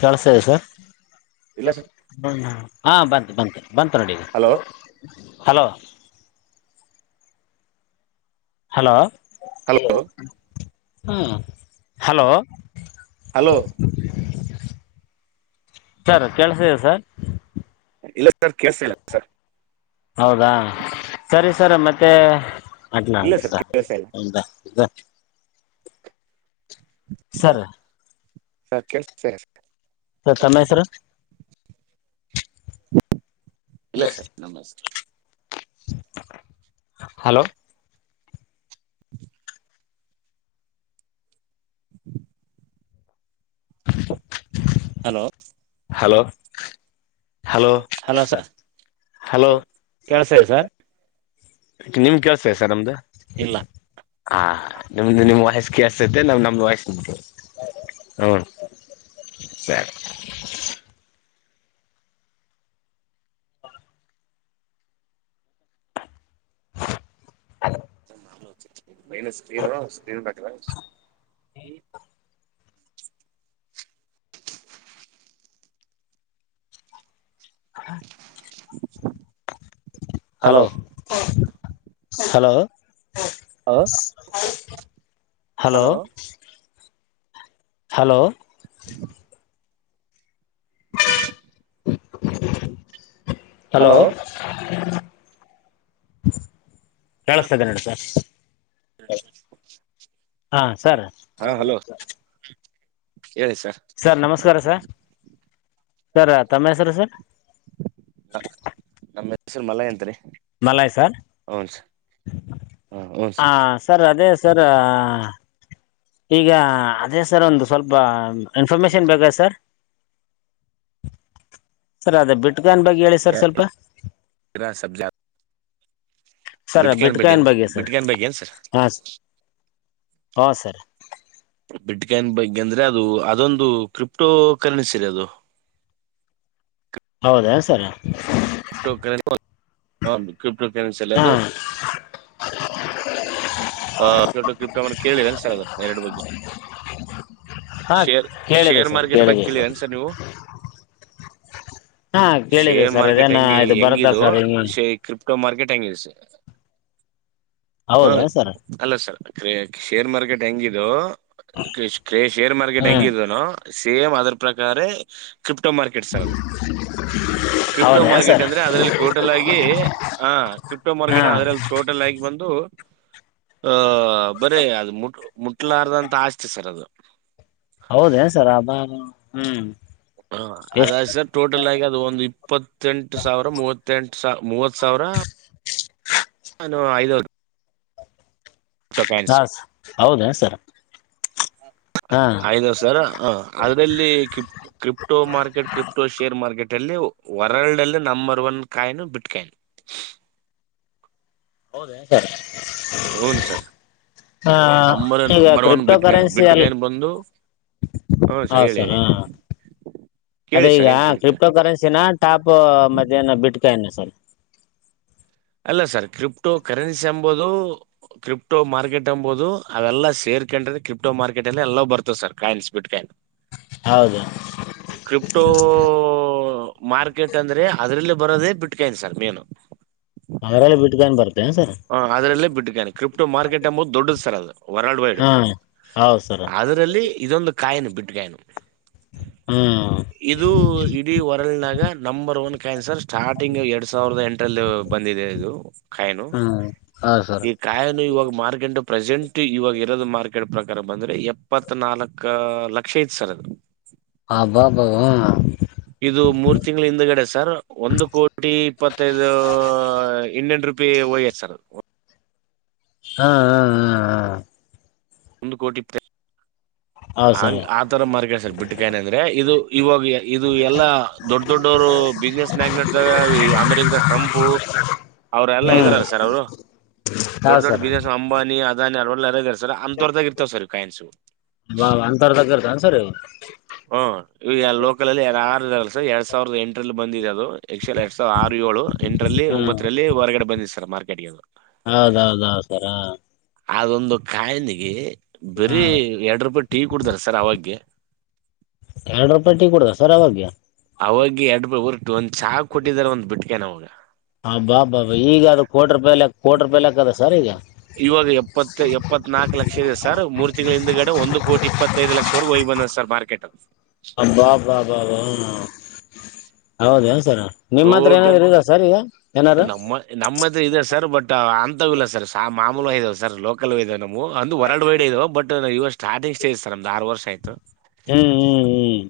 ಕೆಳ್ಸ ಸ ಇಲ್ಲ ಸರ್ ಹ್ಮ ಹಾ ಬಂತು ಬಂತು ಬಂತು ನೋಡಿ ಈಗ ಹಲೋ ಹಲೋ ಹಲೋ ಹಲೋ ಹ್ಮ ಹಲೋ ಹಲೋ ಸರ್ ಕೇಳುಸ್ತಾಇದಿಯ ಸರ್ ಇಲ್ಲ ಸರ್ ಕೆಲ್ಸ ಇಲ್ಲ ಸರ್ ಹೌದಾ ಸರಿ ಸರ್ ಮತ್ತೆ ಅಲೌ ಇಲ್ಲ ಸರ್ ಕೇಳಿಸ್ತಾ ಇಲ್ಲ ಹೌದಾ ಸರ್ ಹ ಕೆಳ್ಸ ಸ ತಮ್ಮ ಹೆಸರ ಇಲ್ಲ ಸರ್ ನಮಸ್ತೆ ಹಲೋ [inaudible] ಹ್ಮ hello hello hello hello sir hello ಕೇಳಿಸ್ತಾ ಇದೆ ಸರ್ ನಿಮ್ ನಿಮ್ಗೆ ಕೆಲ್ಸೇ ಕೇಳಿಸ್ತಾ ಸರ್ ನಮ್ದು ಇಲ್ಲ ಹ ನಿಮ್ದ ನಿಮ್ ವಯಸ್ ಕೆಸತೆ ನಾ್ ನಮ್ದ ವಯಸ್ಸ ಹ ಸ ಮ ಸ್ಕ್ರೀನು ಸ್ಕ್ರೀನ್ [unintelligible] [unintelligible] ಹಾ hello hello hello hello hello hello ಕಳ್ಸ್ತದೆ ನಡಸ ಹಾ ಸರ್ ಹಾ ಹಲೋ ಸರ್ ನಮಸ್ಕಾರ ಸ ಸರ್ ತಮ್ಮ ಹೆಸರ ಸರ್ ನಮ್ಮ ಹೆಸೂರು ಮಲೈ ಅತ್ರಿ ಹನ್ಸ ಹ ಸರ್ ಅದೇ ಸರ್ ಈಗ ಅದೇ ಸರ್ ಒಂದು ಸ್ವಲ್ಪ ಇನ್ಫಾರ್ಮೇಶನ್ ಬೇಕ ಸರ್ ಸರಿ ಅದ ಬಿಟ್ಟ ಕನ್ ಬಗ್ಗೆ ಹೇಳಿ ಸರ್ ಸ್ವಲ್ಪ ಸರ್ ಬಿಟ್ಕನ್ ಬಡ ಬಿಟ್ಕಾಯಿನ್ ಬಗ್ಗೆ ಸರ್ ಬಿಟ್ಕನ್ ಬಗ್ ಏನ್ಸರ್ ಹಾಂ ಹಾಂ ಹ ಸರ್ ಬಿಡ್ಕಾಯನ್ ಬಗ್ಗೆ ಅಂದ್ರೆ ಅದು ಅದೊಂದು ಕ್ರಿಪ್ಟೋ ಕರೆನ್ಸಿ ರೀ ಅದು [unintelligible] ಪದ ಸ ಕ್ರಿಪ್ಟೋರೆಿ ಹ ಕ್ರಿಪ್ಟೋ ಕರೆನ್ಸಿ ಎಲ್ಲದು ಹಾಂ ಹ ಕ್ರಿಪ್ಟ ಕೇಳಿ ನನ್ಸ ಎರಡು ಬಗ್ಗೆ ಹಾಂ ಶೇರ್ ಕೇಳಿದೆ ಶೇರ್ ಸರ್ ಮಾರ್ಕೆಟ್ ಬಗ್ ಕೇಳಿದೆ ಕೇಳಿನ್ ಸರ್ ನೀವು ಹಾ ಕೇಳಿದೆ ಶೇರ್ ಸರ್ ಮಾರ್ಕೆಟ್ ಅದೇನ ಹೆಂಗೆ ಇದು ಬರುತ್ತಾ ಹೆಂಗಿದು ಸರ್ ಹಿಂಗ ಕ್ರಿ ಮಾರ್ಕೆಟ್ ಹಂಗಿ ಸ ಹ ಹೌದಾ ಸರ್ ಅಲ್ಲ ಸರ್ ಕ ಶೇರ್ ಮಾರ್ಕೆಟ್ ಹೆಂಗಿದು ಕ್ರ ಶೇರ್ ಮಾರ್ಕೆಟ್ ಹ್ಮ್ ಹೆಂಗಿದನು ಸೇಮ್ ಅದ್ರ ಪ್ರಕಾರ ಕ್ರಿಪ್ಟೋ ಮಾರ್ಕೆಟ್ಸ್ ಅದು ಹ ಕ್ರಿಪ್ಟೋ ಮಾರ್ಕೆಟ್ ಅಂದ್ರೆ ಅದ್ರಲ್ಲಿ ಟೋಟಲ್ ಆಗಿ ಹ ಕ್ರಿಪ್ಟೋ ಹಾ ಮಾರ್ಕೆಟ್ ಅದ್ರಲ್ಲಿ ಟೋಟಲ್ ಆಗಿ ಬಂದು ಅ ಬರಿೀ ಅದು ಮುಟ್ ಮುಟ್ಲಾರ್ದ ಅಂತ ಆಸ್ತಿ ಸರ್ ಅದು ಹೌದೇನ್ ಸರಬ ಹ್ಮ್ ಹ ಎಷ್ಟ್ ಅದಾದ ಸರ್ ಟೋಟಲ್ ಆಗಿ ಅದು ಒಂದು್ ಇಪ್ಪತ್ತೆಂಟು ಸಾವಿರ ಮೂವತ್ತೆಂಟು ಸ ಮೂವತ್ ಸಾವಿರ ಹ ನಾನು ಐದತ್ತು. ಹಾ ಹೌದ ಸರ. ಆಯದವ್ ಸರ ಹ ಅದ್ರಲ್ಲಿ ಕ್ರಿಟ crypto market crypto share market. ಲ್ಲಿ ವರ್ಲ್ಡ್ ಅಲ್ಲಿ ನಂಬರ್ ಒನ್ ಕಾಯಿನ ಬಿಟ್ಕಾಯಿನ. ಹೌದೆನಿರ್ರಿ. ಹೌದು ಸರ್. ನಂಬರ್ ಈಗ ನಂಬರ್ ಒನ್ ಕ್ರಿಪ್ಟೋ ಬಿಟ್ಕಾಯ ಕರೆನ್ಸಿ ಅಲ್ ಬಿಟ್ಕಾಯನ ಬಂದು. ಹೌ ಸರ್ ಹೌದು ಹೇಳಿ ಹಾ ಹೇಳಿ. ಅದೇ ಕೇಳಿ ಈಗ ಸರ್ ಏನ್ ಕೇಳಿ ಕೇಳಿ ಕ್ರಿಪ್ಟೋ ಕರೆನ್ಸಿನ ಟಾಪ್ ಮಧ್ಯಾಹ್ನ ಬಿಟ್ಕನ ಸರ್. ಅಲ್ಲ ಸರ್ ಕ್ರಿಪ್ಟೋ ಕರೆನ್ಸಿ ಎಂಬುದು. ಕ್ರಿಪ್ಟೋ ಮಾರ್ಕೆಟ್ ಅಂಬೋದು ಅವೆಲ್ಲ ಸೇರ್ಕೊಂಡ್ರೆ ಕ್ರಿಪ್ಟೋ ಮಾರ್ಕೆಟ್ ಅಲ್ಲ ಎಲ್ಲ ಬರ್ತವೆ ಸರ್ ಕಾಯಿನ್ಸ್ ಬಿಟ್ಕಾಯಿನ್. ಹೌದು ಕ್ರಿಪ್ಟೋ. ಮಾರ್ಕೆಟ್ ಅಂದ್ರೆ ಅದ್ರಲ್ಲಿ ಬರೋದೇ ಬಿಟ್ಕನಿ ಸರ್ ಮೇನು. ಅವದರಲ್ಲ ಬಿಟ್ಕೊಂಡ ಬರ್ತ್ತ. ಹ ಅದ್ರಲ್ಲೇ ಬಿಟ್ಟಕಾನೆ ಕ್ರಿಪ್ಟೋ ಮಾರ್ಕೆಟ್ ಅಮ್ಮ ದೊಡ್ಡದ ಸರ್ ಅದು ವರ್ಲ್ಡ್ ವೈಡ್. ಹಾಂ ಹೌದು ಸರ್ ಅದ್ರಲ್ಲಿ ಇದೊಂದು ಕಾಯನು ಬಿಟ್ಟಕಾಯನು. ಹ್ಞೂ ಇದು ಇಡೀ ವರಲ್ಡ್ನಾಗ ನಂಬರ್ ಒನ್ ಕ್ಯಾನ್ಸರ್. ಸ್ಟಾರ್ಟಿಂಗ್ ಎರಡ್ ಸಾವಿರದ ಎಂಟಲ್ಲಿ ಬಂದಿದೆ ಇದು ಕೈನು. ಹ್ಞೂ ಹೌದು ಸರ್ ಈ ಕಾಯನು ಇವಾಗ ಮಾರ್ಕಂಡ. ಪ್ರೆಸೆಂಟ್ ಇವಾಗ ಇರೋದು ಮಾರ್ಕೆಟ್ ಪ್ರಕಾರ ಬಂದ್ರೆ ಎಪ್ಪತ್ ನಾಲ್ಕ ಲಕ್ಷ ಐತ್ ಸರ್ ಅದು. ಅಬ್ಬಾಬಾಬ. ಇದು ಮೂರ್ ತಿಂಗಳ ಹಿಂದಗಡೆ ಸರ್ ಒಂದು ಕೋಟಿ ಇಪ್ಪತ್ತೈದು ಇಂಡಿಯಾನ್ ರೂ. ಪೀ ಹೊಗ್ಯಾದ್ ಸರ್. ಹಾ ಹಾ ಹಾ ಹಾ. ಒಂದು ಕೋಟಿ. [inaudible] ಹೌದು ಸರ್ ಹಂಗ್ ಆತರ ಮಾರ್ಕ ಸರ್ ಬಿಟ್ಟಕಾಯನೆ ಅಂದ್ರೆ ಇದು ಇವಾಗ ಇದು ಎಲ್ಲಾ ದೊಡ್ ದೊಡ್ಡವರು. ಬಿಸ್ನೆಸ್ ಮ್ಯಾಗ್ಟ್ ಅಮೆರಿಕದ ಟ್ರಂಪು ಅವ್ರ ಎಲ್ಲಾ ಹ್ಞೂ ಇದಾರಲ್ಲ ಸರ್ ಅವರು. ದೊಡ್ಡ ಹೌದು ದೊಡ್ಡ ಸರ್ ಬಿಸ್ನೆಸ್ ಅಂಬಾನಿ ಅದಾನಿ ಅವರೆಲ್ಲ ಇದ್ದಾರೆ ಸರ್ ಅಂತವರ್ಡ್ದಾಗ ಇರ್ತವ ಸರ್ ಕಾಯನ್ಸು. ಬಾ ಅಂಥವ್ರದಾಗ ಇರ್ತಾನೆ ಸರ್ ಇವು ಹ್ಮ ಇವ ಲೋಕಲ್ ಅಲ್ಲಿ ಯಾರ ಆರ. ಎರಡ್ ಸಾವಿರದ ಎಂಟರಲ್ಲಿ ಬಂದಿದೆ ಅದು. ಎಕ್ಚುಲಿ ಎರಡ್ ಸಾವಿರದ ಆರು ಏಳು ಎಂಟರಲ್ಲಿ ಹ್ಞೂ ಒಂಬತ್ತರಲ್ಲಿ ಹೊರಗಡೆ ಬಂದಿದೆ ಸರ್ ಮಾರ್ಕೆಟ್ಗೆ. ಅಲ್ಲ ಸರ. ಅದೊಂದು ಕಾಯಿನಿಗೆ ಬರೀ ಹಾಂ ಎಡ್ರ ಪಾ. ಟೀ ಕುಡ್ದಾರ ಸರ್ ಅವಾಗಗೆ. ಎರಡು ರೂಪಾಯಿ ಟಿ ಕೊಡುದ ಸರ್ ಅವಾಗ್ಯ. ಅವಾಗ ಎಡ್ ಹೊರ್ಟು ಒಂದ್ ಚಾ ಕೊಟ್ಟಿದಾರ ಒಂದ್ ಬಿಟ್ಕೇನ್ ಅವಾಗ. ಹ ಬಾ ಬಾ ಈಗ ಅದು ಕೋಟಿ ರೂಪಾಯಿ ಕೋಟ ರೂಪಾಯಿ ಲೆಕ್ ಅದ. ಸರ್ ಈಗ ಇವಾಗ ಎಪ್ಪತ್ ಎಪ್ಪತ್ ನಾಕು ಲಕ್ಷ ಇದೆ ಸರ್ ಮೂರ್ ತಿಂಗಳಿಂದ. ಹಿಂದುಗಡೆ ಒಂದು ಕೋಟಿ ಇಪ್ಪತ್ತೈದು ಲಕ್ಷವರೊ ಹೋಗಿ ಬಂದ ಸರ್ ಮಾರ್ಕೆಟ್. ಅಬಾಬಾ ಬಾಬ ಹೌದು ಎನ್ ಸರ. ಟೋಟಲ್ ಏನಾರು ನಮ್ಮ ನಮ್ಮತ್ರ ಇದೆ ಸರ್ ಬಟ್ ಅ. ಇಲ್ಲ ಸರ್ ಮಾಮೂ ಇದಾವೆ ಸರ್ ಲೋಕಲ್ ಇದಾವ ನಮ ಒಂದು ವರ್ಲ್ಡ್ ವೈಡ್ ಇದಾವ ಬಟ್ ನ ಇವಷ್ಟ. ಸ್ಟಾರ್ಟಂಗ್ ಸ್ಟೇಜ ಸರ್ ನಂದು ಆರು ವರ್ಷ ಆಯ್ತು. ಹ್ಮ್ ಹ್ಮ್ ಹ್ಮ್.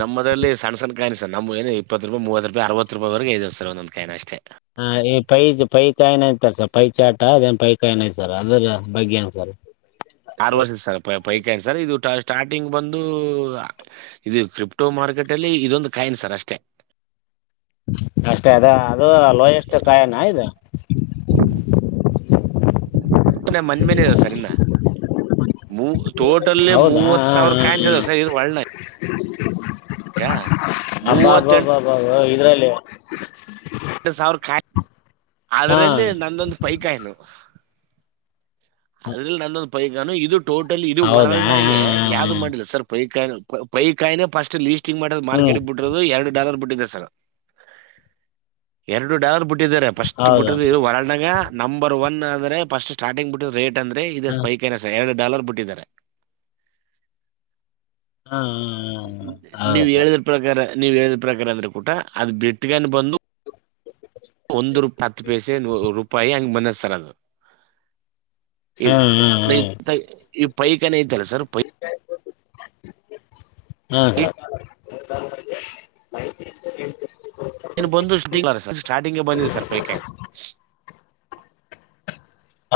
ನಮ್ಮದಲ್ಲಿ ಸಣ್ಣಣ ಕಾಯಿನ್ ಸರ್ ನಮ್ ಏನು ಇಪ್ಪತ್ತುಪಾಯಿ ಮೂವತ್ ರೂಪಾಯಿ ಅರವತ್ತು ರೂಪಾಯಿರೆಗ ಇದೆ ಸರ್ ಒಂದ್ ಒಂದು ಕಾಯಿನ್ ಅಷ್ಟೇ. ಹ ಈ ಪೈ ಪೈಕಾಯಿನ್ತಾರೆ ಸರ್ ಪೈಚಾಟ ಅದೇನ್ ಪೈಕಾಯಿನಯ್ತರ್ ಅದ್ರ ಬಗ್ಗೆ ಏನ್ ಸರ್. ಆರು ವರ್ಷದ ಸರ್ ಪೈಕೈ ಸರ್ ಇದು ಸ್ಟಾರ್ಟಿಂಗ್ ಬಂದು ಇದು. ಟೋ ಮಾರ್ಕೆಟ್ ಅಲ್ಲಿ ಇದೊಂದು ಕಾಯಿನ್ ಸರ್ ಅಷ್ಟೇ [inaudible] ಅಷ್ಟೆ ಅದ ಅದು ಲೋಯೆಸ್ಟ್ ಕಾಯನಾ ಇದು. ನ ಮನ್ ಮೇನೆ ಇದ ಸರಿಂದ ಹೌದಾ ಸಾವಿರ ಹ ಹ ಕಾಯಿನ್ಸ್ ಹ್ಮ ಇದಾವೆ ಸರ್ ಇದ್ರ ಒಳ್ಳ ಈಗ ಹಬ್ಬಾ ಹಬ್ಬಾ ಮೂವತ್ತೆಂಟು ಹಬ್ಬ ಹಬ್ಬಾಬ್ ಇದ್ರಲ್ಲಿ ಎರಡು ಸಾವಿರ ಕಾಯ ಹಾ ಅದ್ರಲ್ಲಿ ನಂದೊಂದು ಪೈಕ ಏನು ಅದ್ರಲ್ಲಿ ನಂದೊಂದು ಪೈಕಾನು ಇದು ಟೋಟಲಿ ಇದು ಹೌದಾ ಹ ಹೊರಲ್ನಾಗೆ ಯಾವ್ದು ಹ ಮಾಡಿಲ್ಲ ಸರ್ ಪೈಕಾನು ಪೈ ಕಾಯಿನ ಫಸ್ಟ್ ಲೀಸ್ಟಿಂಗ್ ಮಾಡ್ ಹ ಹ್ಮ್ ಮಾರ್ಕೆಟ್ ಬಿಡ್ರೋದು ಎರಡು ಡಾಲರ್ ಬಿಟ್ಟಿದೆ ಸರ್ ಎರಡು ಡಾಲರ್ ಬಿಟ್ಟಿದ್ದಾರೆ ಫಸ್ಟ್ ಬಿಟ್ಟ ಹೌದು ಇದು ವರ್ಲ್ಡ್ ನಂಬರ್ ಒನ್ ಅಂದ್ರೆ ಫಸ್ಟ್ ಸ್ಟಾರ್ಟಿಂಗ್ ಬಿಟ್ಟ ರೇಟ್ ಅಂದ್ರೆ ಇದೇ ಹ ಪೈಕನ ಸ ಎರಡು ಡಾಲರ್ ಬಿಟ್ಟಿದ್ದಾರೆ ಹಾ ಹೌದು ನೀವ್ ಸರ್ ಹೇಳುದ್ರ ಪ್ರಕಾರ ನೀವ್ ಹೇಳದ ಪ್ರಕಾರ ಅಂದ್ರೆ ಕೂಟ ಅದು ಬಿಟ್ಟಗಾನ ಬಂದು ಒಂದು ಹತ್ತು ಪೈಸೆ ರೂಪಾಯಿ ಹಂಗ ಬಂದ ಸರ್ ಅದು ಇ ಹ್ಮ್ ಹ್ಮ್ ಹ್ಮ್ ಈ ಪೈಕನ ಇದ್ದಲ್ಲ ಸರ್ ಪೈ ಹ ಹ್ಮ ಹಾ ನೀನ್ ಬಂದು ಶೂಂಗ್ ಸ್ಟಾರ್ಟಿಂಗ್ಗೆ ಬಂದಿದೆ ಸರ್ ಪೈಕ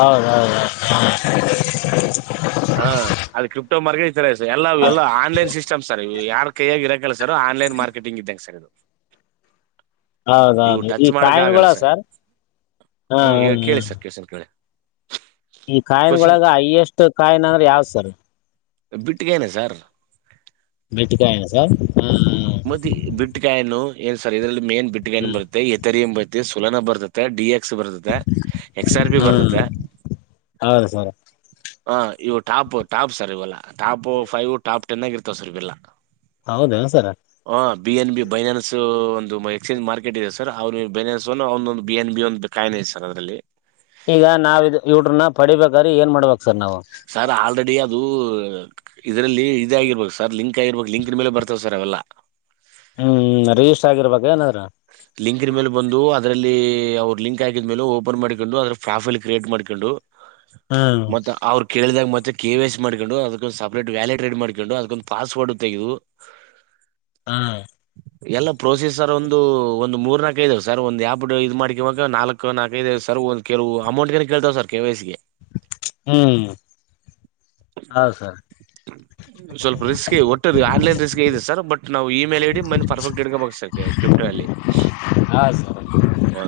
ಹೌದೌದ ಹ ಹಾ ಅದು ಕ್ರಿಪ್ಟೋ ಮಾರ್ಕೆಟ್ ಇ ತರ ಎಲ್ಲಾ ಎಲ್ಲ ಆನ್ಲೈನ್ ಸಿಸ್ಟಮ್ ಸರ್ವು ಯಾರ್ ಕೈಯಾಗಿ ಇರ ಸರ್ ಆನ್ಲೈನ್ ಮಾರ್ಕೆಟಿಂಗ್ ಇದ್ದಂಗ ಸರ್ ಇದು ಇವು ಹೌದೌದು ಈ ಟಚ್ ಮಾಡಕ್ ಕಾಯಿನ್ಗಳ ಆಗಲ್ಲ ಸ ಸರ್ ಹಾ ಹ್ಮ್ ಹಾ ಹೇಳ ಹಾ ಕೇಳಿ ಸರ್ ಕೇಳಸರ್ ಕೇಳಿ ಈ ಕ್ವಶನ್ ಕಾಯಿನಗಳೊಳಗ ಅಯ್ಯೆಸ್ಟ್ ಕಾಯಿನ ಅಂದ್ರೆ ಯಾವ್ ಸರ್ ಬಿಟ್ಟಗೇನೆ ಸರ್ ಮೆಟ್ಟಕಾಯಿನಸ ಮತ್ತೆ ಬಿಟ್ಟಕಾಯನು ಏನ್ ಸರಿ ಇದ್ರಲ್ಲಿ ಮೇನ್ ಬಿಟ್ಟಕಾಯಿನ ಹ್ಮ್ ಬರುತ್ತತೆ ಎತರಿ ಬರ್ತ್ತ ತುಲನಾ ಬರ್ತತೆ ಡಿ ಎಕ್ಸ್ ಬರ್ತತೆ ಎಕ್ಸ್ ಆರ್ ಪಿ ಹ್ಮ್ ಬರ್ತತೆ ಹೌದು ಸರ್ ಹ ಇವು ಟಾಪ್ ಟಾಪ್ ಸರ್ ಇವಲ್ಲ ಟಾಪ್ ಫೈವ್ ಟಾಪ್ ಟೆನ್ ಆಗಿ ಇರ್ತವ ಸರ್ ಇವೆಲ್ಲಾ ಹೌದ sir B N B Binance ಒಂದು ಎಕ್ಸ್ಚೇಂಜ್ ಮಾರ್ಕೆಟ್ ಇದೆ ಸರ್ ಅವ್ ಬೈನಾನ್ಸ್ ಒ ಅವ ಒಂದು ಬಿ ಎನ್ ಬಿ ಒಂದು ಬ ಕ ಸರ್ ಅದ್ರಲ್ಲಿ ಈಗ ನಾವ ಇದು ಯಟ್ಯೂಬ್ ನ ಪಡಿಬೇಕಾದ್ರ ಏನ್ ಮಾಡ್ಬೇಕು ಸರ್ ಆಲ್ರೆಡಿ ಅದು ಇದ್ರಲ್ಲಿ ಇದ ಆಗಿರ್ಬೇಕು ಸರ್ ಲಿಂಕ್ ಆಗಿರ್ಬೇಕು ಲಿಂಕ್ ಮೇಲೆ ಬರ್ತವೆ ಸರ್ ಅವೆಲ್ಲ ಹ್ಮ್ ರಿಜಿಸ್ಟರ್ ಆಗಿರ್ಬ ಏನಾದ್ರೂ ಲಿಂಕಿನ ಮೇಲೆ ಬಂದು ಅದರಲ್ಲಿ ಅವ್ರ ಲಿಂಕ್ ಆಗಕಿದ ಮೇಲೆ ಓಪನ್ ಮಾಡಿಕೊಂಡು ಅದ್ರ ಪ್ರೊಫೈಲ್ ಕ್ರಿಯೇಟ್ ಮಾಡ್ಕೊಂಡು ಹ್ಮ್ ಮತ್ತ ಅವರು ಕೇಳಿದಾಗ ಮತ್ತೆ ಕೆವಿಸ್ ಮಾಡ್ಕೊಂಡು ಅದಕ್ಕೊಂದ್ ಸಪ್ರೇಟ್ ವ್ಯಾಲೆಟ್ ರೆಡಿ ಮಾಡ್ಕೊಂಡು ಅದಕ್ಕೊಂದು ಪಾಸ್ವರ್ಡ್ ತೆಗೆದು ಹ್ಮ್ ಎಲ್ಲ ಪ್ರೊಸೆಸರ್ ಒಂದು ಒಂದು ಮೂರ್ ನಲ್ಕೈದ್ ಸರ್ ಒಂದು ಇ್ ಮಾಡ್ಕಾಗ ನಾಲ್ಕು ನಾಕೈದ ಸರ್ ಒಂದು ಕೆಲವು ಅಮೌಂಟ್ಳ ಸರ್ಕ ವಯಸ್ಸಿಗೆ ಹ್ಮ್ ಹ ಸರ್ ಹ ಸ್ವಲ್ಪ ರಿಸ್ ಒಟ್ಟ ಆನ್ಲೈನ್ ರ್ ಇದೆ ಸರ್ ಬಟ್ ನಾವು ಇ ಮೇಲ್ ಐಡಿ ಮ ಪರ್ಫೆಕ್ಟ್ಡಕಬೇಕು ಸರ್ ಕ್ರಿಟ ಅಲ್ಲಿ ಹ ಹಾ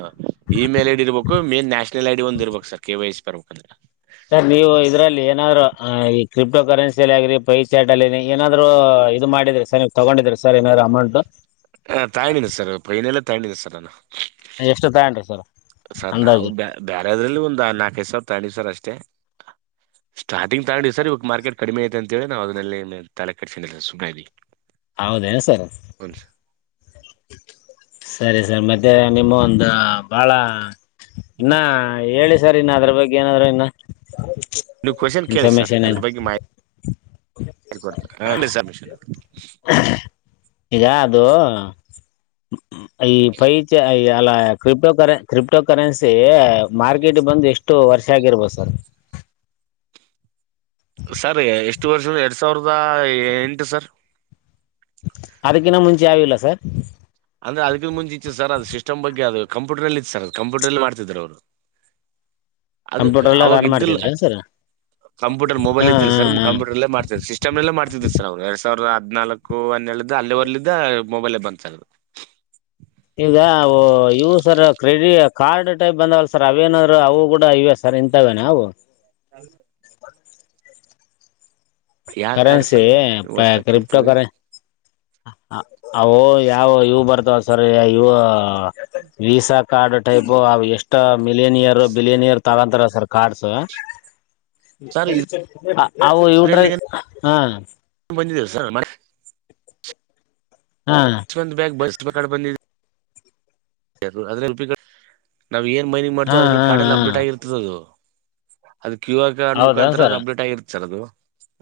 ಇಮೇಲ್ ಐಡಿ ಇರ್ಬೇಕು ಮೇನ್ ನ್ಯಾಷನಲ್ ಐಡಿ ಒಂದ ಇರ್ಬೇಕು ಸರ್ ಕೆ ವೈ ಎಸ್ ಬರ್ ಸರ್ ನೀವು ಇದ್ರಲ್ಲಿ ಏನಾದ್ರು ಈ ಕ್ರಿಪ್ಟೋ ಕರೆನ್ಸಿಯಲ್ಲಿ ಆಗ್ರಿ ಪೈ ಚಾಟ್ ಅಲ್ಲಿ ಏನಾದ್ರು ಇದು ಮಾಡಿದ್ರಿ ಸರ್ ನೀವು ತಗೊಂಡಿದ್ರಿ ಸರ್ ಏನದಾರರು ಅಮೌಂಟ್ ಹ ತಾಯದ್ದೆ ಸರ್ ಪೈನೆಲ್ಲ ತಾಯದ್ದೆ ಸರ್ ನಾನು ಎಷ್ಟು ತಗೊಂಡ್ರಿ ಸರ್ ಸರ್ ನಾ ಅಂದಾಜು ಬ ಬೇರೆದ್ರಲ್ಲಿ ಒಂದ್ ನಾಲ್ಕೈದು ಸಾವ್ರ ತಂಡಿವ ಸರ್ ಅಷ್ಟೇ ಸ್ಟಾರ್ಟಿಂಗ್ ತಗಡಿ ಸರ್ ಇವಾಗ ಮಾರ್ಕೆಟ್ ಕಡಿಮೆ ಐತೆ ಅಂತೇಳಿ ನಾವು ಅದನ್ನಲ್ಲಿ ತಲೆ ಕಟ್ಸೊಂಡ ಸುಮ ಇದತಿ ಹೌದೇನ್ ಸರ್ ಸರಿ ಸರ್ ಮತ್ತೆ ನಿಮ್ಮ ಒಂದು ಬಾಳ ಇನ್ನ ಹೇಳಿ ಸರ್ ಇನ್ನು ಅದ್ರ ಬಗ್ಗೆ ಏನಾದ್ರು ಇನ್ನ ನೀ ಕ್ವಷ್ನ್ ಕೇಳಿ ಸರ್ ಇನ್ಫಾರ್ಮೇಶನ್ ಅದ್ರ ಏನು ಬಗ್ಗೆ ಮಾಹಿ [unintelligible] ಈಗ ಅದು ಈ ಫೈವ ಚ ಅಲ್ಲ ಕ್ರಿಪ್ಟೋ ಕರೆ [unintelligible] ಕ್ರಿಪ್ಟೋ ಕರೆನ್ಸಿ ಮಾರ್ಕೆಟ್ ಬಂದು ಎಷ್ಟು ವರ್ಷ ಆಗಿರ್ಬೋದು ಸರ್ ಸರ್ ಎಷ್ಟು ವರ್ಷ ಎರಡ್ ಸಾವಿರದ ಎಂಟು ಸರ್ ಅದಕ್ಕಿನ್ನ ಮುಂಚೆ ಆಗಿಲ್ಲ ಸರ್ ಅಂದ್ರೆ ಅದಕ್ಕ ಮುಂಚೆ ಇತ್ತು ಸರ್ ಅದು ಸಿಸ್ಟಮ್ ಬಗ್ಗೆ ಅದು ಕಂಪ್ಯೂಟರ್ ಅಲ್ಲಿ ಇತ್ತು ಸರ್ ಕಂಪ್ಯೂಟರ್ಲ್ಲಿ ಮಾಡ್ತಿದ್ರು ಅವರು ಕಂಪ್ಯೂಟರ್ಲ್ಲ ರನ್ ಮಾಡ್ತಿದ್ರಾ ಸರ್ ಕಂಪ್ಯೂಟರ ಹಾ ಮೊಬೈಲ್ ಇದ್ದಿಲ್ಲ ಹಾ ಸರ್ ಹಾ ಕಂಪ್ಯೂಟರ್ಲ್ಲ ಮಾಡ್ತಿದ ಸಿಸ್ಟಮ್ಲ್ಲೇ ಮಾಡ್ತಿದಿ ಸರ್ ಅವಾಗ ಸಾವಿರದ ಹದ್ನಾಲ್ಕು ಹನ್ನೇಳ್ದು ಅಲ್ಲಿೇ ಹೊರ್ಲಿದ ಮೊಬೈಲ್ ಬಂತ ಈಗ ಅವು ಇವು ಸರ ಕ್ರೆಡಿ ಕಾರ್ಡ್ ಟೈಪ್ ಬಂದವಲ್ಲ ಸರ್ ಅವೇನಾದ್ರು ಅವು ಕೂಡ ಇವೆ ಸರ್ ಇಂತವೇನ ಅವು ಹ ಯಾವ ಕಾರ್ಡ್ ಕರೆನ್ಸಿ ಸರ್ ಅದು ಹೊಸ್ದಾಗಿ ಕ್ರಿಪ್ಟೋ ಕೇಳ್ತದ್ರಿ ಕರೆ ಅವೂ ಯಾರ ನಾವು ಇವು ಬರ್ತಾವ ಸರ್ ಇವು ವೀಸಾ ಕಾರ್ಡ್ ಟೈಪ್ ಎಷ್ಟ ಮಿಲನಿಯರ್ ಬಿಲಿಯನಿಯರ್ ತಗಂತಾರ ಸರ್ ಕಾರ್ಡ್ಸ್ ಸರ್ ಅವು [unintelligible] ಹಾ ಬಂದಿದೇವ ಸರ್ [unintelligible] ಹಾ ಸ್ ಒಂದು [unintelligible] ಬ್ಯಾಗ್ ಬಂದಿದೆ ಅದ್ರ [unintelligible] ರುಪಿ ನಾವ ಏನ್ ಮೈನಿಂಗ್ ಮಾಡ್ತೋ ಹಾ ಅದ್ರಲ್ಲಿ ಹಾ ಕಾರ್ಡೆಲ್ಲ ಹಾ ಅಪ್ಡೇಟ್ ಆಗಿರ್ತದ ಅದು ಅದು ಕ್ಯೂ ಆರ್ ಕಾರ್ಡ್ ಹೌದಾ ಮುಖಾಂತರ ಅದು ಸರ್ ಅಪ್ಡೇಟ್ ಆಗಿರುತ್ತ ಸರ್ ಅದು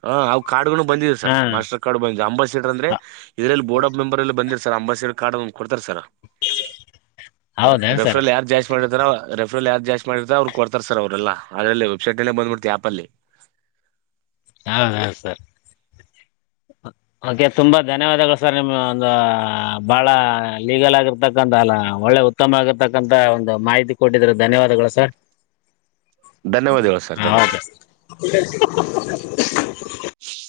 ಹ ಅವ್ ಕಾರ್ಡ್ಗೂ ಬಂದಿದೆ ಹಾ ಸರ್ ಮಾಸ್ಟರ್ ಕಾರ್ಡ್ ಬಂದಿದೆ ಅಂಬಸೀಟರ್ ಅಂದ್ರೆ ಇದ್ರಲ್ಲಿ ಬೋರ್ಡ್ ಆಫ್ ಮೆಂಬರ್ ಎಲ್ಲಿ ಬಂದಿರ್ ಸರ್ ಅಂಬಸಿಟ್ರ್ ಕಾರ್ಡ್ಂದ್ ಕೊಡ್ತಾರೆ ಸರ್ ಹೌದಾ ಸರ್ ರೆಫ್ರಲ್ ಯಾರ್ು ಜಾಸ್ತಿ ಮಾಡಿರ್ತಾರ ರೆಫ್ರಲ್ ಯಾರ್ು ಜಾಸ್ತಿ ಮಾಡಿರ್ತ ಅವ್ರ ಕೊಡ್ತಾರೆ ಸರ್ ಅವ್ರರೆಲ್ಲ ಅದ್ರಲ್ಲಲ್ಲಿ ವೆಬ್ಸೈಟ್ಲ್ಲೇ ಬಂದ್ಬಿಡ್ತಿ ಆ್ಯಪ್ ಅಲ್ಲಿ [unintelligible] ಸರ್ ಓಕೆ ತುಂಬಾ ಧನ್ಯವಾದಗಳು ಸರ್ ನಿಮ್ ಒಂದು ಬಹಳ ಲೀಗಲ್ ಆಗಿರ್ತಕ್ಕಂತ ಅಲ್ಲ ಒಳ್ಳೆ ಉತ್ತಮ ಆಗತಕ್ಕಂತ ಒಂದು ಮಾಹಿತಿ ಕೊಟ್ಟಿದ್ರೆ ಧನ್ಯವಾದಗಳು ಸರ್ ಧನ್ಯವಾದಗಳು ಸರ್ ಹಾ ಧನ್ಯವಾದ ಹೌದ [unintelligible] [unintelligible]